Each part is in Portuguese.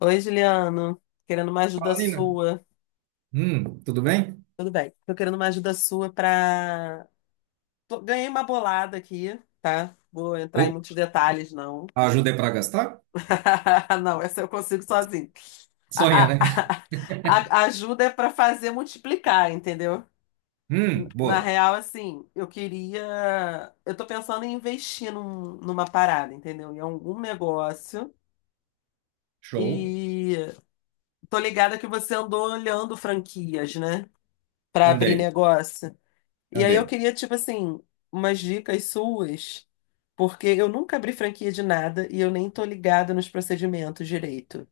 Oi, Juliano. Querendo uma ajuda Fala, Nina. sua. Tudo bem? Tudo bem. Tô querendo uma ajuda sua pra. Ganhei uma bolada aqui, tá? Vou entrar em Opa, muitos detalhes, não. ajudei para gastar? Não, essa eu consigo sozinho. Sonha, A, a- né? a ajuda é pra fazer multiplicar, entendeu? Na Boa. real, assim, eu queria. Eu tô pensando em investir numa parada, entendeu? Em algum negócio. Show. E tô ligada que você andou olhando franquias, né? Pra abrir Andei, negócio. E aí eu andei. queria, tipo assim, umas dicas suas, porque eu nunca abri franquia de nada e eu nem tô ligada nos procedimentos direito,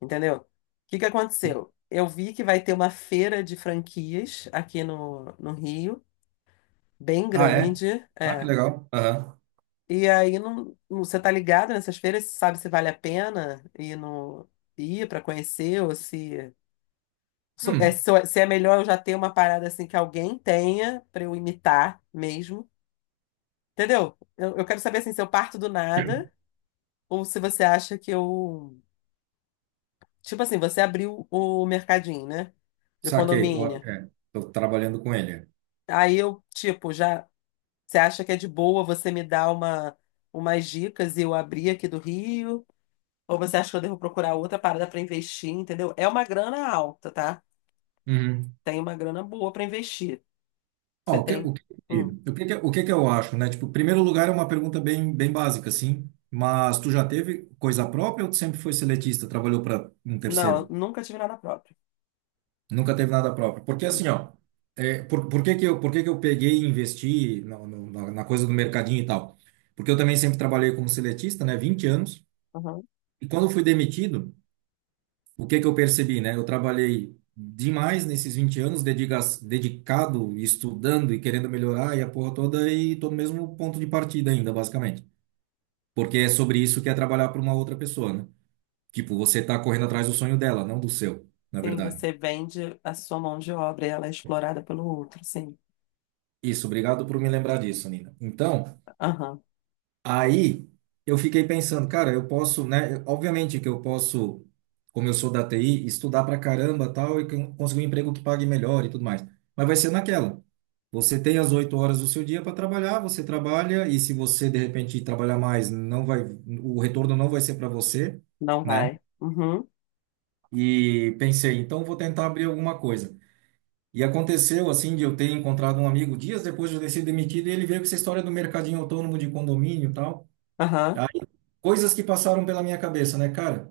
entendeu? O que que aconteceu? Eu vi que vai ter uma feira de franquias aqui no Rio, bem Ah, é? grande, Ah, que é. legal. Aham. E aí não, você tá ligado nessas feiras, você sabe se vale a pena ir para conhecer ou se Hum, se é melhor eu já ter uma parada assim que alguém tenha para eu imitar mesmo. Entendeu? Eu quero saber assim, se eu parto do nada ou se você acha que eu. Tipo assim, você abriu o mercadinho, né? De saquei. Tô, condomínio. é, tô trabalhando com ele. Aí eu, tipo, já. Você acha que é de boa você me dar umas dicas e eu abrir aqui do Rio? Ou você acha que eu devo procurar outra parada pra investir, entendeu? É uma grana alta, tá? Uhum. Tem uma grana boa pra investir. Ó, Você tem. Hum. O que que eu acho, né? Tipo, primeiro lugar é uma pergunta bem básica, assim. Mas tu já teve coisa própria ou tu sempre foi seletista, trabalhou para um Não, eu terceiro? nunca tive nada próprio. Nunca teve nada próprio. Porque assim, ó, é, por que que eu, por que que eu peguei e investi na, no- na, na coisa do mercadinho e tal? Porque eu também sempre trabalhei como seletista, né, 20 anos. Uhum. E quando eu fui demitido, o que que eu percebi, né? Eu trabalhei demais nesses 20 anos, dedicado, estudando e querendo melhorar e a porra toda, e tô no mesmo ponto de partida ainda, basicamente. Porque é sobre isso que é trabalhar para uma outra pessoa, né? Tipo, você tá correndo atrás do sonho dela, não do seu, na Sim, verdade. você vende a sua mão de obra e ela é explorada pelo outro, sim. Isso, obrigado por me lembrar disso, Nina. Então, Aham, aí eu fiquei pensando, cara, eu posso, né? Obviamente que eu posso, como eu sou da TI, estudar pra caramba tal e conseguir um emprego que pague melhor e tudo mais. Mas vai ser naquela. Você tem as 8 horas do seu dia para trabalhar, você trabalha e se você de repente trabalhar mais, não vai, o retorno não vai ser para você, não né? vai. Uhum, E pensei, então vou tentar abrir alguma coisa. E aconteceu assim de eu ter encontrado um amigo dias depois de eu ter sido demitido e ele veio com essa história do mercadinho autônomo de condomínio e tal. aham, Coisas que passaram pela minha cabeça, né, cara?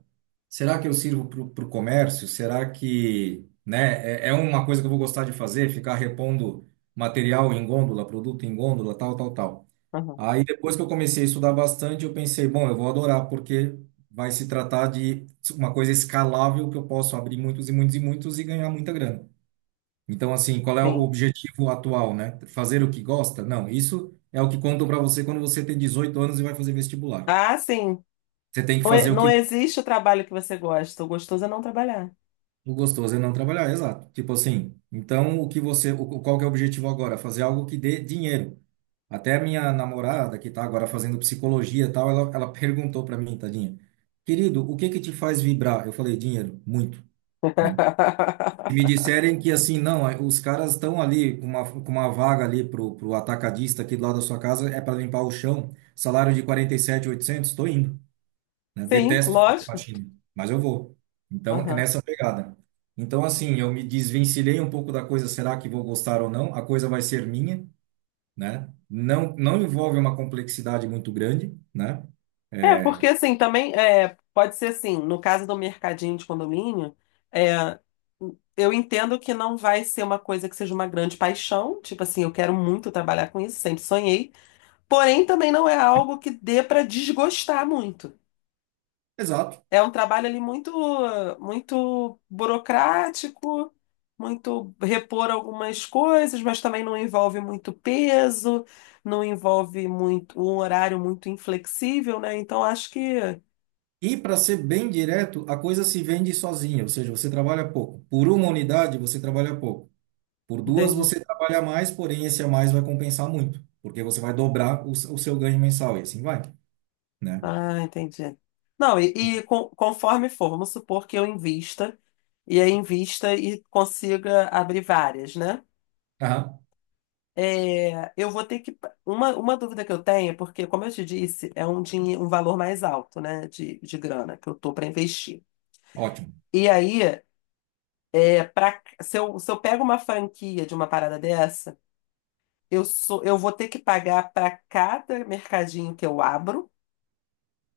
Será que eu sirvo para o comércio? Será que, né, é, é uma coisa que eu vou gostar de fazer, ficar repondo material em gôndola, produto em gôndola, tal, tal, tal. aham, Aí depois que eu comecei a estudar bastante, eu pensei, bom, eu vou adorar porque vai se tratar de uma coisa escalável que eu posso abrir muitos e muitos e muitos e ganhar muita grana. Então, assim, qual é o sim. objetivo atual, né? Fazer o que gosta? Não, isso é o que contam para você quando você tem 18 anos e vai fazer vestibular. Ah, sim. Você tem que Não, fazer o não que existe o trabalho que você gosta. O gostoso é não trabalhar. O gostoso é não trabalhar, exato. Tipo assim, então o que você, o, qual que é o objetivo agora? Fazer algo que dê dinheiro. Até a minha namorada, que tá agora fazendo psicologia e tal, ela perguntou para mim, tadinha, querido, o que que te faz vibrar? Eu falei, dinheiro, muito, né? E me disserem que assim, não, é, os caras estão ali com uma vaga ali pro atacadista aqui do lado da sua casa, é para limpar o chão, salário de 47.800 tô indo, né? Sim, Detesto fazer lógico. faxina, mas eu vou. Então, é Aham. nessa pegada. Então, assim, eu me desvencilhei um pouco da coisa, será que vou gostar ou não? A coisa vai ser minha, né? Não, não envolve uma complexidade muito grande, né? É, É, porque assim, também é, pode ser assim, no caso do mercadinho de condomínio, é, eu entendo que não vai ser uma coisa que seja uma grande paixão. Tipo assim, eu quero muito trabalhar com isso, sempre sonhei. Porém, também não é algo que dê para desgostar muito. exato. É um trabalho ali muito, muito burocrático, muito repor algumas coisas, mas também não envolve muito peso, não envolve muito um horário muito inflexível, né? Então acho que E para ser bem direto, a coisa se vende sozinha, ou seja, você trabalha pouco. Por uma unidade, você trabalha pouco. Por duas, entendi. você trabalha mais, porém esse a mais vai compensar muito, porque você vai dobrar o, o seu ganho mensal e assim vai, né? Ah, entendi. Não, conforme for, vamos supor que eu invista e aí invista e consiga abrir várias, né? Aham, É, eu vou ter que. Uma dúvida que eu tenho, é porque, como eu te disse, é um valor mais alto, né, de grana que eu tô para investir. ótimo. E aí, é pra, se eu pego uma franquia de uma parada dessa, eu vou ter que pagar para cada mercadinho que eu abro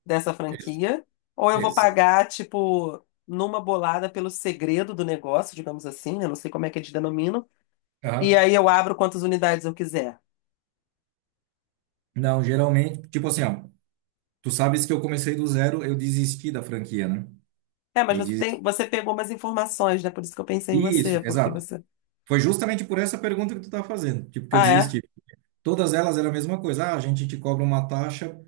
dessa franquia, ou eu vou Exato. pagar, tipo, numa bolada pelo segredo do negócio, digamos assim, eu não sei como é que eles denominam, e Aham. aí eu abro quantas unidades eu quiser. Não, geralmente, tipo assim, ó, tu sabes que eu comecei do zero, eu desisti da franquia, né? É, mas Eu você desisti. tem, você pegou umas informações, né? Por isso que eu pensei em Isso, você, porque exato. você. Foi justamente por essa pergunta que tu tá fazendo, tipo, que eu Ah, é? desisti. Todas elas eram a mesma coisa. Ah, a gente te cobra uma taxa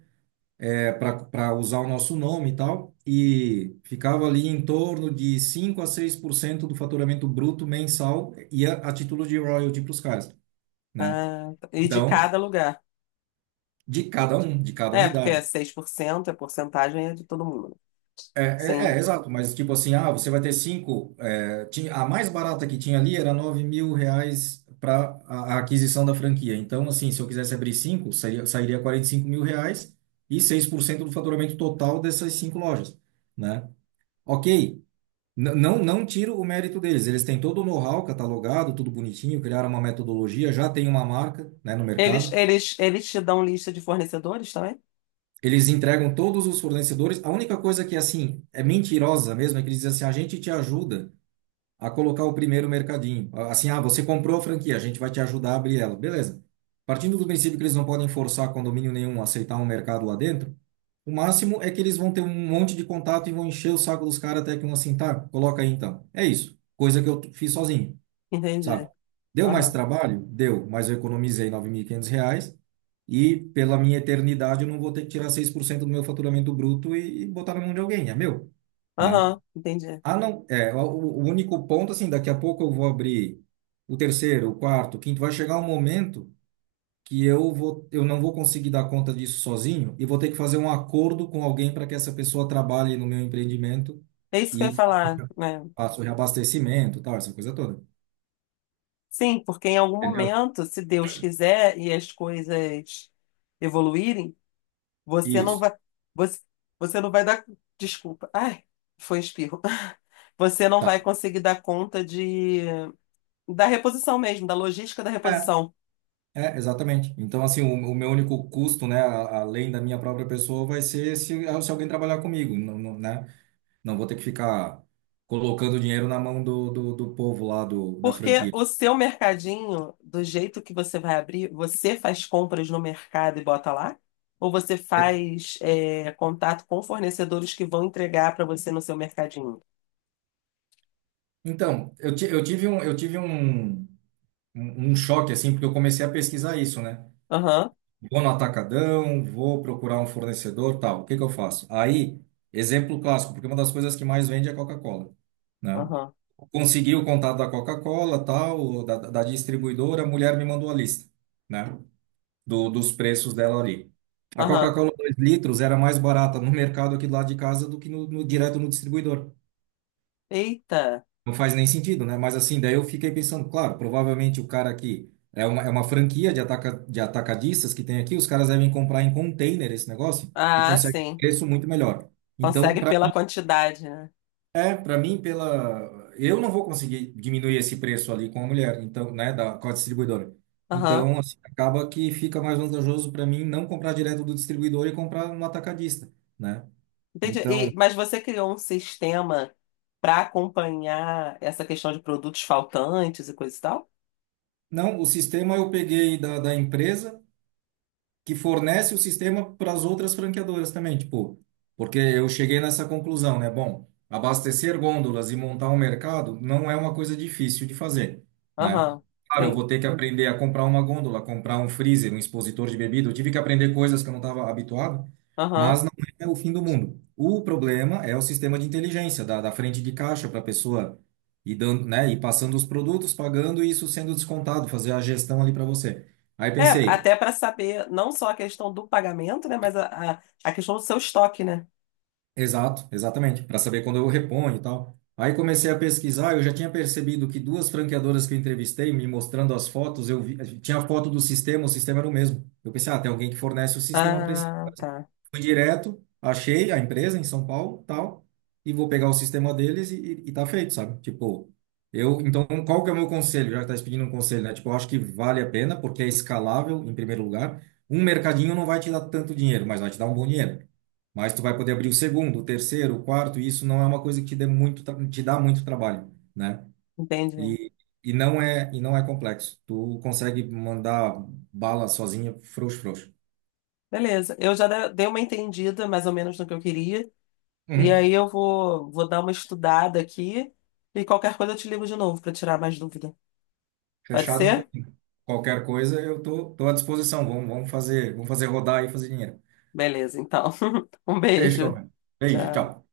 é, para usar o nosso nome e tal, e ficava ali em torno de 5 a 6% do faturamento bruto mensal ia a título de royalty para os caras, né? Ah, tá. E de Então, cada lugar. de cada um, de cada É, porque é unidade. 6% é porcentagem é de todo mundo. Né? Sim. Exato, mas tipo assim, ah, você vai ter cinco. É, tinha, a mais barata que tinha ali era R$ 9.000 para a aquisição da franquia. Então, assim, se eu quisesse abrir cinco, seria, sairia R$ 45.000 e 6% do faturamento total dessas cinco lojas, né? Ok, não, não tiro o mérito deles. Eles têm todo o know-how catalogado, tudo bonitinho, criaram uma metodologia, já tem uma marca, né, no Eles, mercado. eles, eles te dão lista de fornecedores também? Eles entregam todos os fornecedores. A única coisa que, assim, é mentirosa mesmo é que eles dizem assim: a gente te ajuda a colocar o primeiro mercadinho. Ah, assim, ah, você comprou a franquia, a gente vai te ajudar a abrir ela. Beleza. Partindo do princípio que eles não podem forçar condomínio nenhum a aceitar um mercado lá dentro, o máximo é que eles vão ter um monte de contato e vão encher o saco dos caras até que um assim, tá, coloca aí então. É isso. Coisa que eu fiz sozinho, sabe? Entendi. Deu mais Aham. trabalho? Deu, mas eu economizei R$ 500 e pela minha eternidade eu não vou ter que tirar 6% do meu faturamento bruto e botar na mão de alguém, é meu, né? Aham, entendi. Ah, não, é, o único ponto, assim, daqui a pouco eu vou abrir o terceiro, o quarto, o quinto, vai chegar um momento que eu vou, eu não vou conseguir dar conta disso sozinho e vou ter que fazer um acordo com alguém para que essa pessoa trabalhe no meu empreendimento É isso que eu ia e falar, né? faça o reabastecimento, tal, essa coisa toda, Sim, porque em algum entendeu? momento, se Deus quiser e as coisas evoluírem, você não Isso, vai. Você, você não vai dar. Desculpa. Ai, foi um espirro. Você não vai tá. conseguir dar conta de da reposição mesmo, da logística da É, reposição. é, exatamente. Então, assim, o meu único custo, né, a- além da minha própria pessoa, vai ser se alguém trabalhar comigo, não, não, né? Não vou ter que ficar colocando dinheiro na mão do povo lá do, da Porque franquia. o seu mercadinho, do jeito que você vai abrir, você faz compras no mercado e bota lá? Ou você E- faz contato com fornecedores que vão entregar para você no seu mercadinho? Então, eu tive um, um choque, assim, porque eu comecei a pesquisar isso, né? Aham, Vou no atacadão, vou procurar um fornecedor, tal. O que que eu faço? Aí, exemplo clássico, porque uma das coisas que mais vende é a Coca-Cola, né? aham, Consegui o contato da Coca-Cola, tal, da distribuidora, a mulher me mandou a lista, né? Dos preços dela ali. A aham. Coca-Cola 2 litros era mais barata no mercado aqui do lado de casa do que no, direto no distribuidor. Eita! Não faz nem sentido, né? Mas assim, daí eu fiquei pensando, claro, provavelmente o cara aqui é uma franquia de, de atacadistas que tem aqui, os caras devem comprar em container esse negócio e Ah, conseguem um sim. preço muito melhor. Então, Consegue para pela quantidade, né? É, para mim, pela. Eu não vou conseguir diminuir esse preço ali com a mulher, então, né, da, com a distribuidora. Aham. Então, assim, acaba que fica mais vantajoso para mim não comprar direto do distribuidor e comprar no atacadista, né? Entendi. Então, Mas você criou um sistema para acompanhar essa questão de produtos faltantes e coisa e tal? não, o sistema eu peguei da empresa que fornece o sistema para as outras franqueadoras também, tipo, porque eu cheguei nessa conclusão, né? Bom, abastecer gôndolas e montar um mercado não é uma coisa difícil de fazer, né? Aham, Claro, eu sim. vou ter que aprender a comprar uma gôndola, comprar um freezer, um expositor de bebida. Eu tive que aprender coisas que eu não estava habituado, Aham. mas não é o fim do mundo. O problema é o sistema de inteligência da frente de caixa para a pessoa ir dando, né, e passando os produtos, pagando e isso sendo descontado, fazer a gestão ali para você. Aí É, pensei, até para saber não só a questão do pagamento, né, mas a questão do seu estoque, né? exato, exatamente, para saber quando eu reponho e tal. Aí comecei a pesquisar, eu já tinha percebido que duas franqueadoras que eu entrevistei, me mostrando as fotos, eu vi, tinha a foto do sistema, o sistema era o mesmo. Eu pensei, ah, tem alguém que fornece o sistema para esse. Ah, tá. Fui direto, achei a empresa em São Paulo, tal, e vou pegar o sistema deles e tá feito, sabe? Tipo, eu, então, qual que é o meu conselho? Já que tá se pedindo um conselho, né? Tipo, eu acho que vale a pena, porque é escalável, em primeiro lugar. Um mercadinho não vai te dar tanto dinheiro, mas vai te dar um bom dinheiro. Mas tu vai poder abrir o segundo, o terceiro, o quarto, e isso não é uma coisa que te dê muito, te dá muito trabalho, né? Entendi. E, e não é, e não é complexo. Tu consegue mandar bala sozinha, frouxo, frouxo. Beleza. Eu já dei uma entendida mais ou menos no que eu queria. E aí Uhum. eu vou dar uma estudada aqui e qualquer coisa eu te ligo de novo para tirar mais dúvida. Pode Fechado, ser? qualquer coisa, eu tô, tô à disposição. Vamos, vamos fazer rodar e fazer dinheiro. Beleza, então. Um Fechou, beijo. velho. Beijo, Tchau. tchau.